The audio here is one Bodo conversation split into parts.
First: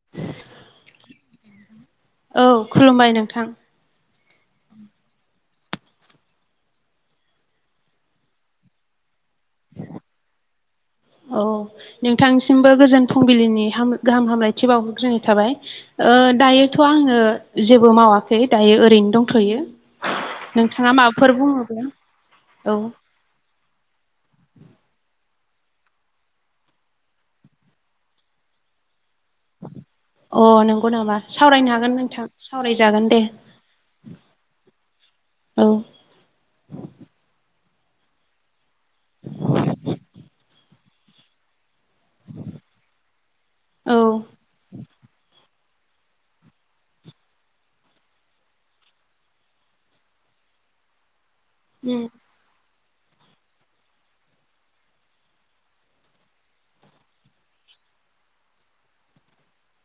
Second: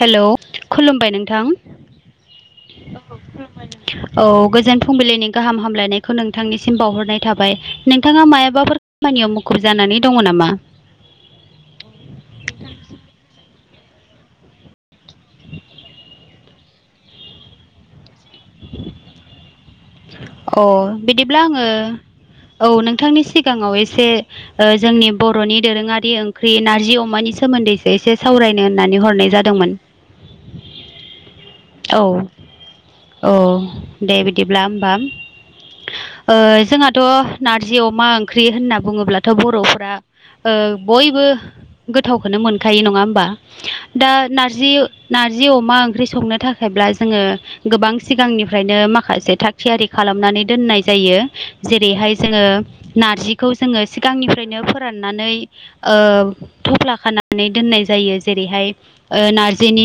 हेल' खुलुमबाय नोंथां औ औ खुलुमबाय नोंथां खुलुमबाय औ गोजोन फुंबिलिनि गाहाम हामलायनायखौ नोंथांनिसिम बावहरनाय थाबाय नोंथाङा मायाबाफोर खामानियाव मुखुब जानानै दङ नामा औ नोंथांसिमबो गोजोन फुंबिलिनि गाहाम हामलायथि बावहरग्रोनाय थाबाय ओ दायोथ' आङो जेबो मावाखै दायो ओरैनो दंथ'यो अ नोंथाङा माबाफोर बिदिब्ला आङो बुङोब्ला औ नोंथांनि सिगाङाव एसे ओ जोंनि बर'नि दोरोङारि ओंख्रि नारजि अमानि सोमोन्दैसो एसे सावरायनो होननानै हरनाय जादोंमोन अ नंगौ नामा सावरायनो हा औ औ दे बिदिब्ला होमबा औ ओ जोंहाथ' नारजि अमा ओंख्रि होनना बुङोब्लाथ' बर'फ्रा ओ बयबो गोथावखौनो मोनखायो नङा होमबा औ दा नारजि नार जि अमा ओंख्रि संनो थाखायब्ला जोङो गोबां सिगांनिफ्रायनो माखासे थाग थियारि खालामनानै दोननाय जायो उम जेरैहाय जोङो नारजिखौ जोङो सिगांनिफ्रायनो फोराननानै ओ थफ्ला खानानै दोननाय जायो जेरैहाय ओ नारजिनि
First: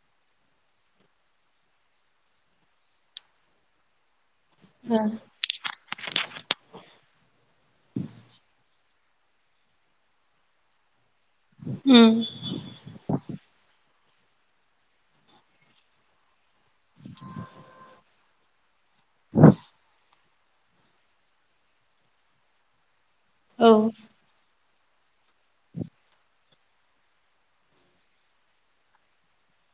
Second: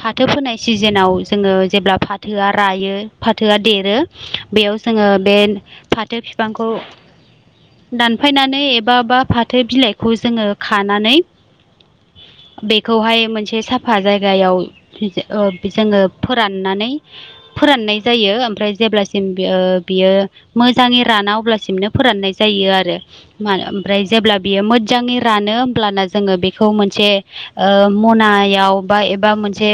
फाथो फोनाय सिजेनाव जोङो जेब्ला फाथोआ रायो फाथोआ देरो बेयाव जोङो बे फाथो फिफांखौ दानफायनानै एबा बा फाथो बिलाइखौ जोङो खानानै हुम बेखौहाय मोनसे साफा जायगायाव ओ बि जोङो फोराननानै फोराननाय जायो ओमफ्राय जेब्लासिम बियो मोजाङै राना अब्लासिमनो फोराननाय जायो आरो औ ओमफ्राय जेब्ला बियो मोजाङै रानो होमब्लाना जोङो बेखौ मोनसे ओ मनायाव बा एबा मोनसे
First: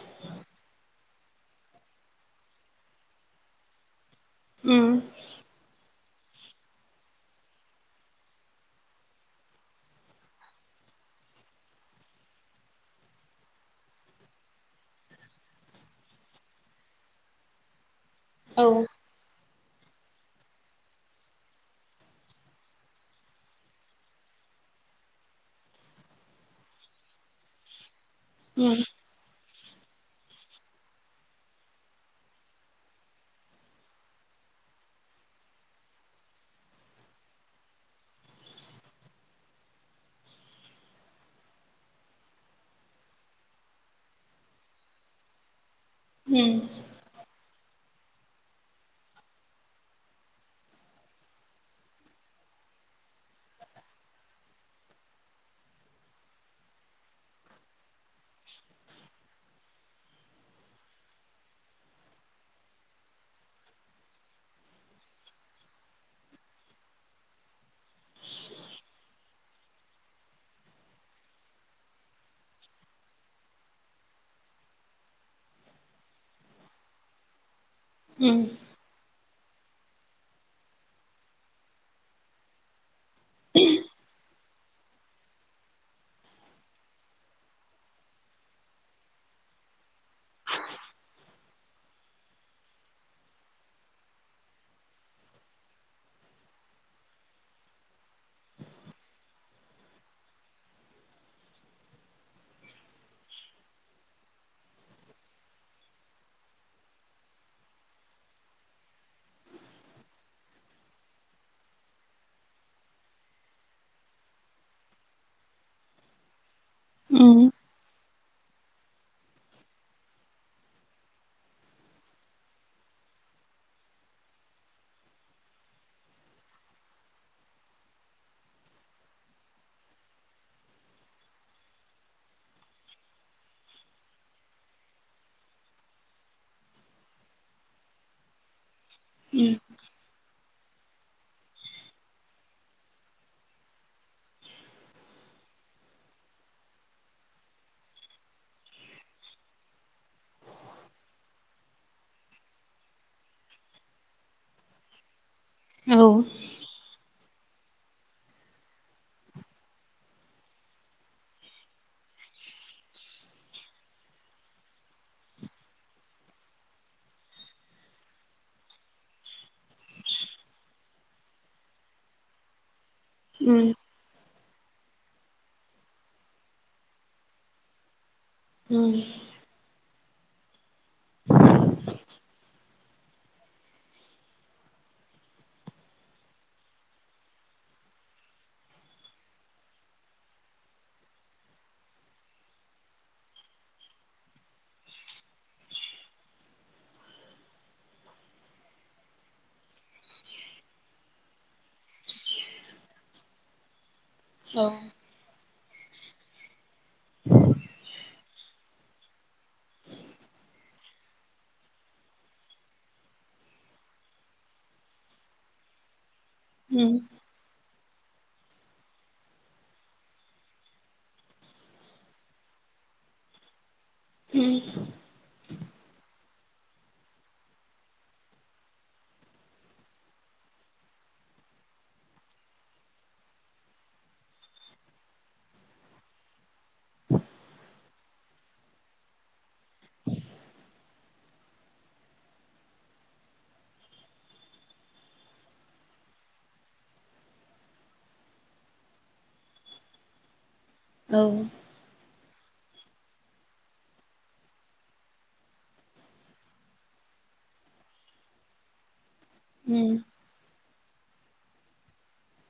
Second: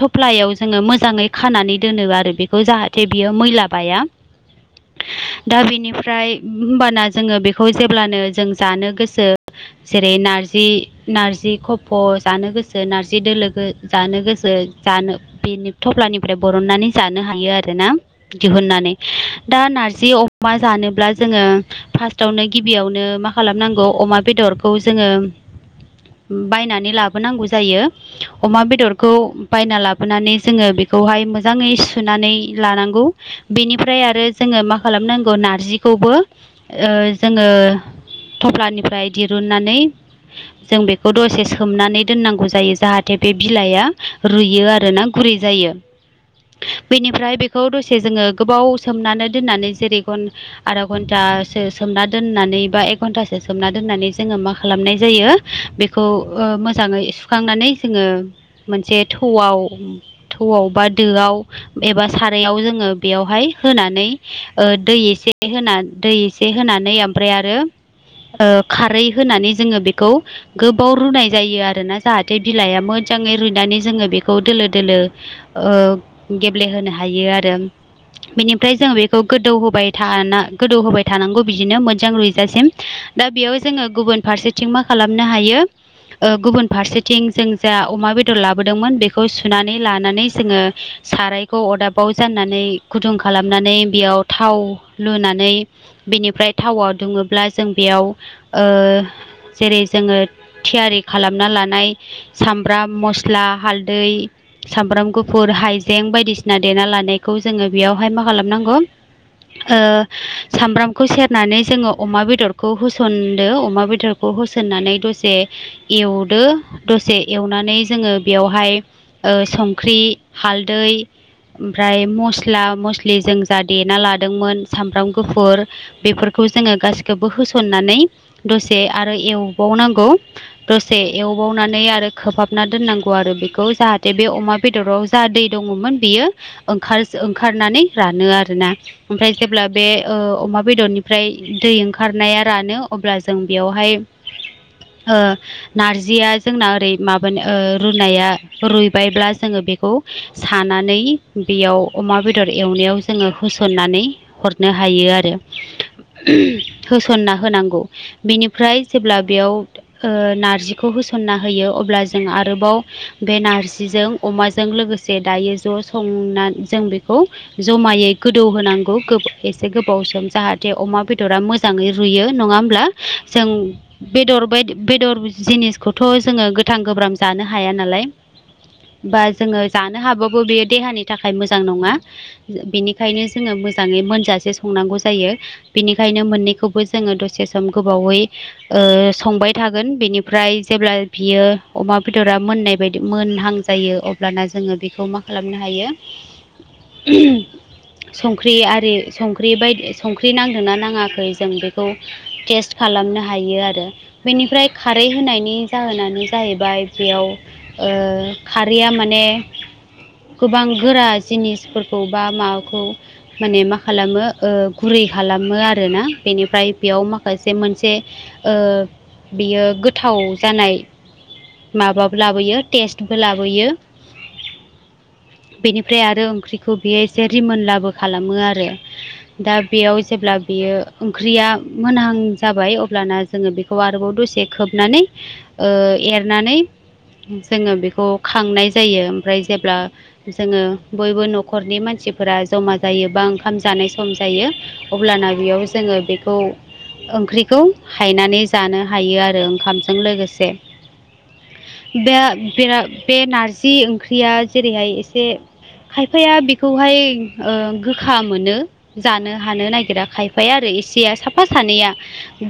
थफ्लायाव जोङो मोजाङै खानानै दोनो आरो बेखौ जाहाथे बियो मैला बाया उम दा बेनिफ्राय होमबाना जोङो बेखौ जेब्लानो जों जानो गोसो जेरै नारजि नारजि खफ' जानो गोसो नारजि दोलो जानो गो सो जानो बेनि थफ्लानिफ्राय बरननानै जानो हायो आरोना औ दिहुननानै दा नारजि अमा जानोब्ला जोङो फार्स्टआवनो गिबियावनो मा खालामनांगौ अमा बेदरखौ जोङो बायनानै लाबोनांगौ जायो अमा उम बेदर खौ बायना लाबोनानै जोङो बेखौहाय मोजाङै सुनानै लानांगौ बेनिफ्राय आरो जोङो मा खालामनांगौ नारजिखौबो जोङो थफ्लानिफ्राय दिरुननानै जों बेखौ दसे सोमनानै दोननांगौ जायो जाहाथे बे बिलाइआ रुइयो आरो ना गुरै जायो उम बेनिफ्राय बेखौ दसे जोङो गोबाव सोमनानै दोननानै जेरै गन आधा घन्टासो सोमना दोननानै बा एक घन्टासो सोमना दोननानै जोङो मा खालामनाय जायो बेखौ ओ मोजाङै सुखांनानै जोङो मोनसे थौआव थौआव बा दोआव एबा सारयाव जोङो बेयावहाय होनानै ओ दै एसे होना दै एसे होनानै ओमफ्राय आरो खारै होनानै जोङो बेखौ गोबाव रुनाय जायो आरोना जाहाथे बिलाइआ मो जाङै रुइनानै जोङो बेखौ दोलो दोलो गेब्लेहोनो हायो आरो उम बेनिफ्राय जोङो बेखौ गोदौ होबाय थाना गोदौ होबाय थानांगौ बिदिनो मोजां रुइजासिम दा बेयाव जोङो गुबुन फारसेथिं मा खालामनो हायो ओ गुबुन फारसेथिं जों जा अमा बेदर लाबोदोंमोन बेखौ सुनानै लानानै जोङो सारायखौ अरदाबाव जाननानै गुदुं खालामनानै बेयाव थाव लुनानै बेनिफ्राय थावआव दुङोब्ला जों बेयाव जेरै जोङो थियारि खालामना लानाय साम ब्राम मस्ला हालदै सामब्राम गुफुर हाइजें बायदिसिना देना लानायखौ जोङो बेयावहाय मा खालामनांगौ ओ सामब्रामखौ सेरनानै जोङो अमा बेदरखौ होसनदो अमा बेदर खौ होसन्नानै दसे एवदो दसे उम एवनानै जोङो बेयावहाय ओ संख्रि हालदै ओमफ्राय मस्ला मस्लि जों जा देना लादोंमोन सामब्राम गुफुर बेफोरखौ जोङो गासिखौबो होसननानै दसे आरो एवबावनांगौ दसे एवबावनानै आरो खोबहाबना दोननांगौ आरो बेखौ जाहाथे बे अमा बेदराव जा दै दङमोन बियो ओंखार ओंखारनानै रानो आरो ना ओमफ्राय उम जेब्ला बे ओ अमा बेदरनिफ्राय दै ओंखारनाया रानो अब्ला जों बेयावहाय ओ नारजिया जोंना ओरै माबानो ओ रुनाया रुइबायब्ला जोङो बेखौ सानानै बेयाव अमा बेदर एवनायाव जोङो होसननानै हरनो हायो आरो औ होसनना होनांगौ बेनिफ्राय जेब्ला बेयाव ओ नारजिखौ होसनना होयो अब्ला जों आरोबाव बे नारजिजों अमाजों लोगोसे दायो ज' संना जों बेखौ जमायै गोदौ होनांगौ गोब एसे गोबाव सम जाहाथे अमा बेदरा मोजां मोजाङै रुयो नङा होमब्ला जों उम बेदर बायदि बेदर जिनिसखौथ' जोङो गोथां गोब्रां जानो हाया नालाय उम बा जोङो जानो हाबाबो बेयो देहानि थाखाय मोजां नङा बेनिखायनो जोङो मोजाङै मोनजासे संनांगौ जायो बेनिखायनो मोननैखौबो जोङो दसे सम गोबावै ओ संबाय थागोन बेनिफ्राय जेब्ला बियो अमा बेदरा मोननाय बायदि मोनहां जायो अब्लाना जोङो बेखौ मा खालामनो हायो [unintelligible] संख्रि आरि संख्रि बायदि संख्रि नांदोंना नाङाखै जों बेखौ टेस्ट खालामनो हायो आरो औ बेनिफ्राय खारै होनायनि जाहोनानो जाहैबाय बेयाव ओ खारैया माने गोबां गोरा जिनिसफोरखौ बा माबाखौ माने मा खालामो ओ गुरै खालामो आरोना बेनिफ्राय उम बेयाव माखासे मोनसे ओ बियो गोथाव जानाय माबाबो लाबोयो टेस्टबो लाबोयो उम बेनिफ्राय आरो ओंख्रि खौ बेयो एसे रिमोनलाबो खालामो आरो दा बेयाव जेब्ला बियो ओंख्रिया मोनहां जाबाय अब्लाना जोङो बेखौ आरोबाव दसे खोबनानै एरनानै जोङो बेखौ खांनाय जायो ओमफ्राय जेब्ला जोङो बयबो न'खरनि मानसिफोरा जमा जायो बा ओंखाम जानाय सम जायो अब्लाना बेयाव जोङो बेखौ ओंख्रिखौ हायनानै जानो हायो आरो ओंखामजों लोगोसे औ बे बे नारजि ओंख्रिया जेरैहाय एसे खायफाया बेखौहाय गोखा मोनो जानो हानो उम नागिरा खायफाया आरो एसेया साफा सानैया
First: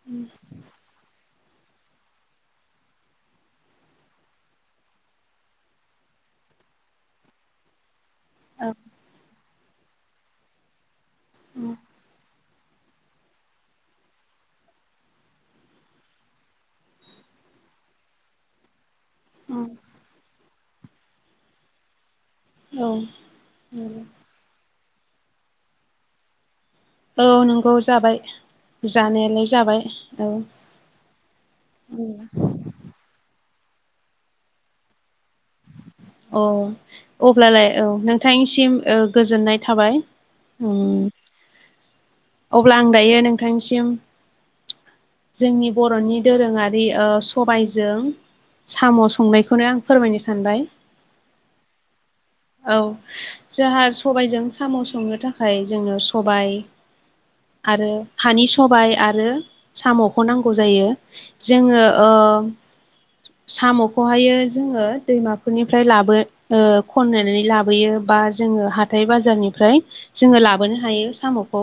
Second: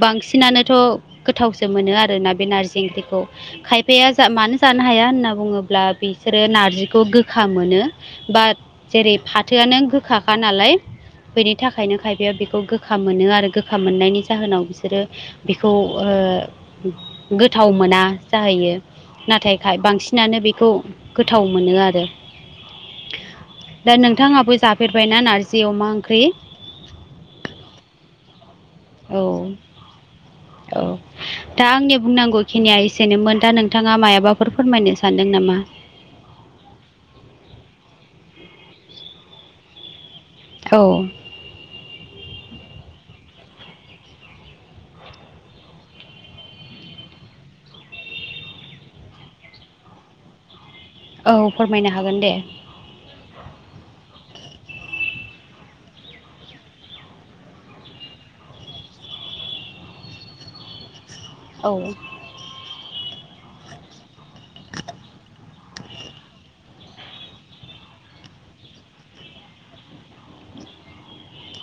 बांसिनानोथ' गोथावसो मोनो आरोना बे नारजि ओंख्रिखौ खायफाया जा मानो जानो हाया होनना बुङोब्ला बिसोरो नारजिखौ गोखा मोनो बा औ जेरै फाथोआनो गोखाखा नालाय बेनि उम थाखायनो खायफाया खौ गोखा मोनो आरो गोखा मोननायनि जाहोनाव बिसोरो बेखौ ओ गोथाव मोना जाहैयो नाथाय उम बांसिनानो बेखौ गोथाव मोनो आरो औ दा नोंथाङाबो जाफेरबायना नारजि अमा ओंख्रि औ नंगौ जाबाय औ जानायालाय जाबाय औ दा आंनिया बुंनांगौ खिनिया एसेनोमोन दा नोंथाङा मायबाफोर फोरमायनो सानदों नामा औ अब्लालाय औ नोंथांनिसिम गोजोननाय थाबाय उम औ अब्ला आं दायो नोंथांसिम जोंनि बर'नि दोरोङारि सबायजों साम' संनायखौनो आं फोरमायनो सानबाय औ फोरमायनो हागोन दे औ जोंहा सबायजों साम' संनो थाखाय जोंङो सबाय आरो हानि सबाय आरो साम'खौ नांगौ जायो औ जोङो ओ साम'खौहायो जोङो दैमा बेनिफ्राय लाबो खननानै लाबोयो बा जोङो हाथाय बाजारनिफ्राय जोङो लाबोनो हायो साम'खौ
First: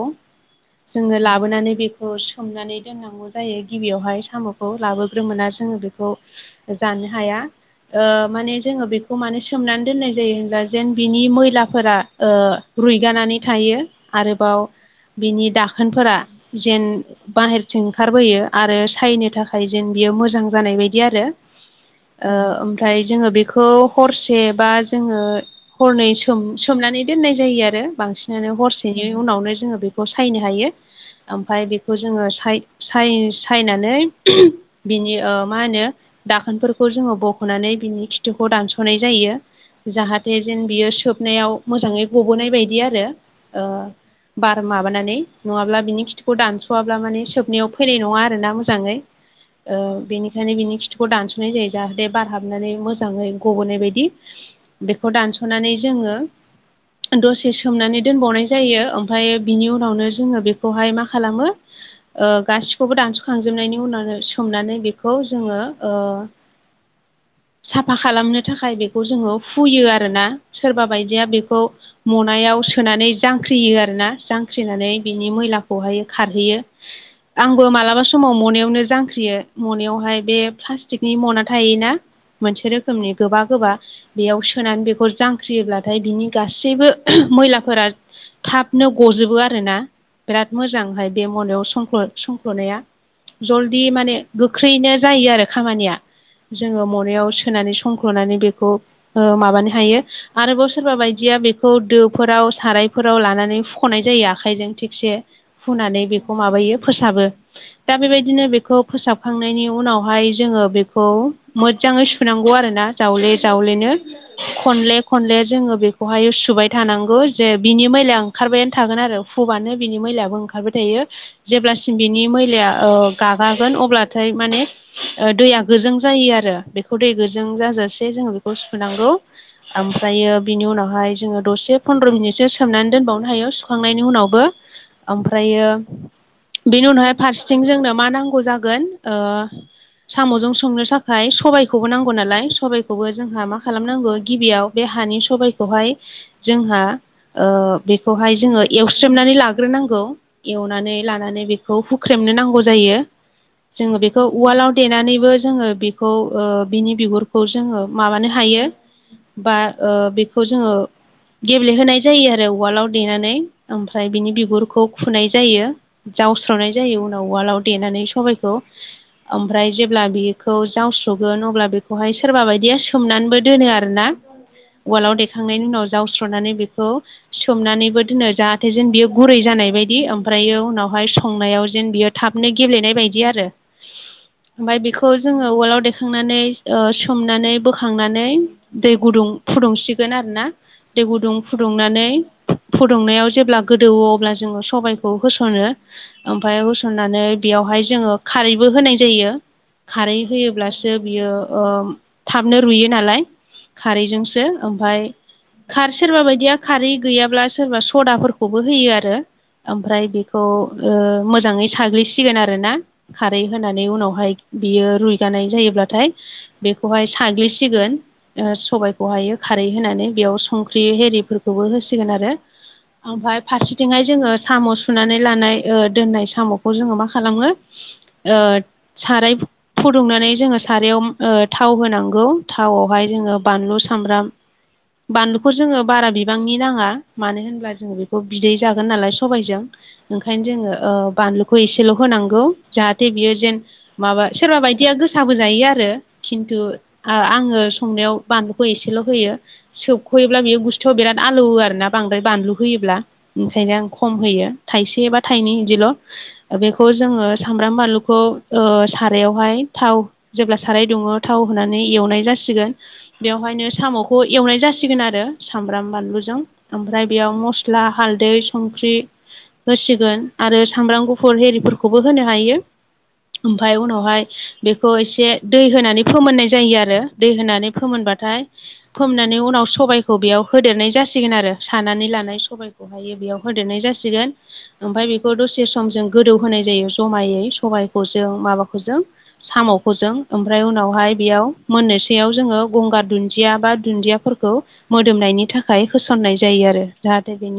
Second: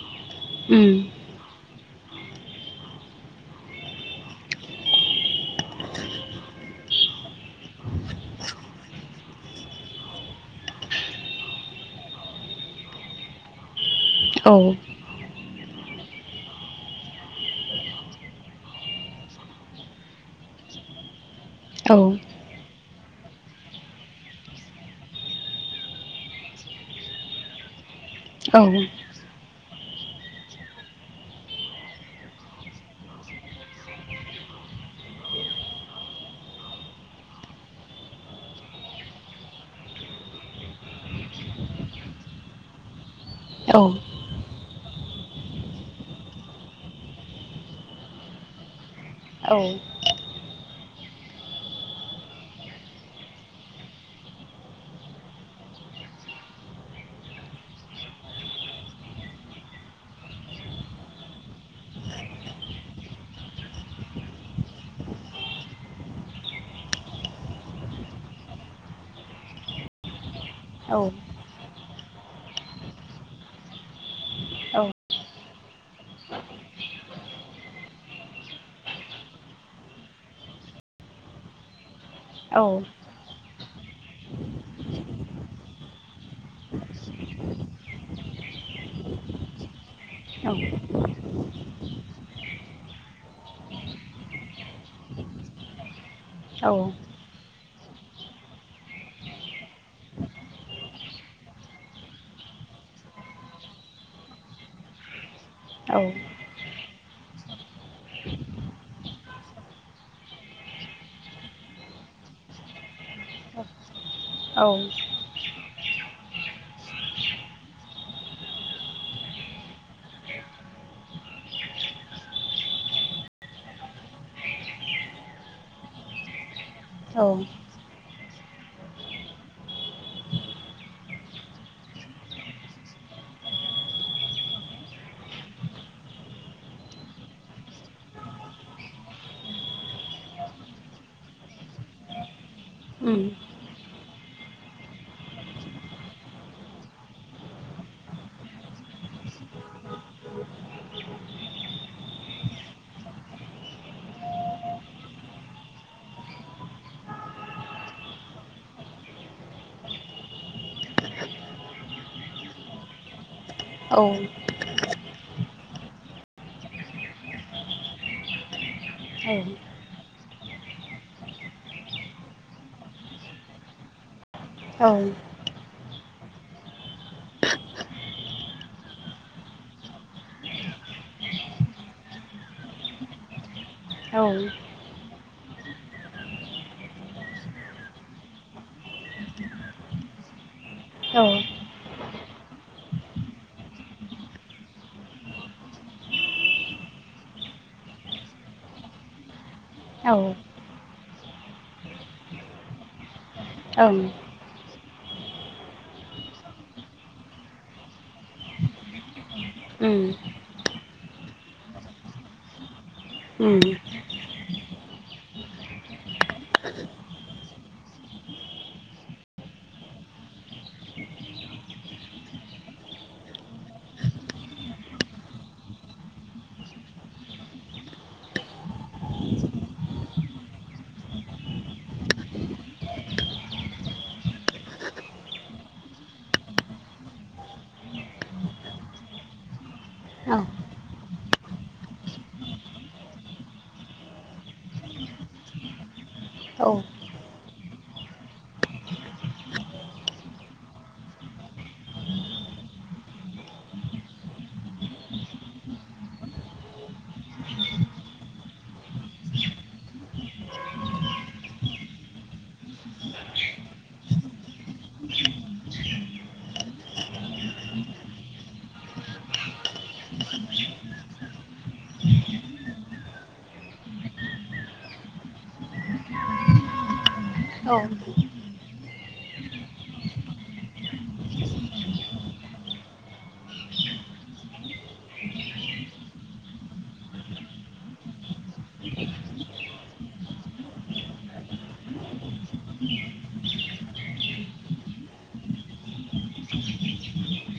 उम जोङो लाबोनानै बेखौ सोमनानै दोननांगौ जायो गिबियावहाय साम'खौ लाबोग्रोमोन आरो जोङो बेखौ जानो हाया माने जोङो बेखौ खौ माने सोमनानै दोननाय जायो होनब्ला जेन बिनि मैलाफोरा रुइगानानै थायो औ आरोबाव बिनि दाखोनफोरा जेन बाहेरथिं ओंखारबोयो आरो सायनो थाखाय जों बियो मोजां जानाय बायदि आरो औ ओमफ्राय जोङो बेखौ हरसे बा जोङो हरनै सोम सोमनानै दोननाय जायो आरो बांसिनानो औ हरसेनि उनावनो जोङो बेखौ सायनो हायो ओमफ्राय बेखौ जोङो साय सायनानै बिनि मा होनो दाखोनफोरखौ जोङो बख'नानै बिनि खिथुखौ दानस'नाय जायो जाहाथे जेन बियो सोबनायाव मोजाङै गबोनाय बायदि आरो औ बार माबानानै नङाब्ला बिनि खिथुखौ दानस'वाब्ला माने सोबनायाव फैनाय नङा आरोना मोजाङै औ बेनिखायनो बिनि बिखौ दानस'नाय जायो जाहाथे बारहाबनानै मोजाङै गबोनाय बायदि बेखौ दानस'नानै जोङो दसे सोमनानै दोनबावनाय जायो ओमफ्राय बिनि उनावनो जोङो बेखौहाय मा खालामो ओ गासिखौबो दानस'खांजोबनायनि उनाव सोमनानै बेखौ जोङो साफा खालामनो थाखाय बेखौ जोङो फुयो आरोना सोरबा बायदिया बेखौ मनायाव सोनानै जांख्रियो आरोना जांख्रिनानै बिनि मैलाखौहाय खारहैयो आंबो मालाबा समाव मनायावनो जांख्रियो मनायावहाय बे प्लास्टिकनि मना थायोना औ मोनसे रोखोमनि गोबा गोबा बेयाव सोनानै बेखौर जांख्रियोब्लाथाय बिनि गासैबो मैलाफोरा थाबनो गजोबो आरो ना बिराद मोजां ओमफाय बे मनायाव संख्ल' संख्ल'नाया जलदि माने गोख्रैनो जायो आरो खामानिया औ जोङो मनायाव सोनानै संख्ल'नानै बेखौ माबानो हायो आरोबाव सोरबा बायदिया बेखौ दोफोराव सारायफोराव लानानै फुख'नाय जायो आखाइजों थिगसे फुनानै बेखौ माबायो फोसाबो दा बेबायदिनो बेखौ फोसाबखांनायनि उनावहाय जोङो बेखौ मोजाङै सुनांगौ आरोना जावले जावलेनो खनले खनले जोङो बेखौहाय सुबाय थानांगौ जे बिनि मैलाया ओंखारबायानो थागोन आरो हुबानो बिनि मैलायाबो ओंखार ओंखारबाय थायो जेब्लासिम बिनि मैलाया गागागोन अब्लाथाय माने दैया गोजों जायो आरो बेखौ दै गोजों जाजासे जोङो बेखौ सुनांगौ। ओमफ्रायो बिनि उनावहाय जोङो दसे फन्द्र' मिनिटसो सोमनानै दोनबावनो हायो सुखांनायनि उनावबो ओमफ्रायो बेनि उनावहाय फारसेथिं जोंनो मा नांगौ जागोन साम'जों संनो थाखाय सबायखौबो नांगौ नालाय सबाइखौबो उम जोंहा माखासे। खालामनांगौ गिबियाव बे हानि सबायखौहाय जोंहा बेखौहाय जोङो एवस्रेमनानै लाग्रोनांगौ। एवनानै लानानै बेखौ हुख्रेमनो नांगौ जायो जोङो बेखौ उवालाव देनानैबो जोङो बेखौ बिनि बिगुरखौ जोङो माबानो हायो बा बेखौ जोङो गेब्लेहोनाय जायो आरो उवालआव देनानै औ ओमफ्राय बिनि बिगुरखौ फुनाय जायो जावस्रावनाय जायो उनाव उवालाव देनानै सबायखौ औ ओमफ्राय जेब्ला बेखौ जावस्रगोन अब्ला बेखौहाय सोरबा बायदिया सोमनानैबो दोनो आरोना वालाव औ दखांनायनि उनाव जावस्रनानै बेखौ सोमनानैबो दोनो जाहाथे जेन बियो गुरै जानाय बायदि ओमफ्रायो उनावहाय संनायाव जेन बियो थाबनो गेब्लेनाय बायदि आरो औ ओमफ्राय बेखौ जोङो उवालाव देखांनानै सोमनानै बोखांनानै। दै गुदुं फुदुंसिगोन आरोना दै औ गुदुं फुदुंनानै फुदुंनायाव जेब्ला गोदौवो अब्ला जोङो सबायखौ होस'नो ओमफ्राय होसननानै बेयावहाय जोङो खारैबो होनाय जयो औ खारै होयोब्लासो बियो थाबनो रुयो नालाय ओं खारैजोंसो ओमफाय खार सोरबा बायदिया खारै गैयाब्ला सोरबा सदाफोरखौबो होयो आरो। ओमफ्राय उम बेखौ मोजाङै साग्लिसिगोन आरो ना खारै होनानै। उनावहाय बियो रुइगानाय जायोब्लाथाय बेखौहाय साग्लिसिगोन सबायखौहायो खारै होनानै बेयाव संख्रि एरिफोरखौबो होसिगोन आरो ओमफ्राय फारसेथिंहाय जोङो साम' सुनानै लानाय दोननाय साम'खौ जोङो मा खालामो। आ साराय फुदुंनानै जोङो सायाव थाव होनांगौ थावआवहाय जोङो बानलु सामब्राम। बानलुखौ जोङो बारा बिबांनि नाङा मानो होनब्ला जोङो बेखौ बिदै जागोन नालाय सबायजों। ओंखायनो जोङो बानलुखौ एसेल' होनांगौ जाहाथे बियो जेन माबा सोरबा बायदिया गोसाबो जायो आरो खिन्थु औ औ आङो संनायाव बानलुखौ एसेल' होयो सोबख'योब्ला बियो गुसथिआव बिराद आलौवो आरोना बांद्राय बानलु होयोब्ला। ओंखायनो आं खम होयो थाइसे एबा थाइनै बिदिल' बेखौ जोङो सामब्राम बानलुखौ सारायावहाय थाव जेब्ला साराय दङ थाव होनानै एवनाय जासिगोन बेवहायनो साम'खौ एवनाय जासिगोन आरो सामब्राम बानलुजों ओमफ्राय बेयाव मस्ला हाल्दै संख्रि होसिगोन आरो सामब्राम गुफुर एरिफोरखौबो होनो हायो। ओमफफ्राय उनावहाय बेखौ एसे दै होनानै फोमोननाय जायो आरो दै होनानै फोमोनबाथाय फोमनानै उनाव सबाइखौ बेयाव होदेरनाय जासिगोन आरो सानानै लानाय सबायखौ बेहायो बेयाव होदेरनाय जासिगोन ओमफ्राय बेखौ दसे सम जों गोदौ होनोनाय जायो जमायै सबायखौ जों माबाखौ जों साम'खौजों ओमफ्राय उनावहाय बेयाव मोननैसयाव जोङो गंगार दुन्दिया बा दुन्दिया फोरखौ मोदोमनायनि थाखाय होसननाय जायो आरो जाहाथे बेनि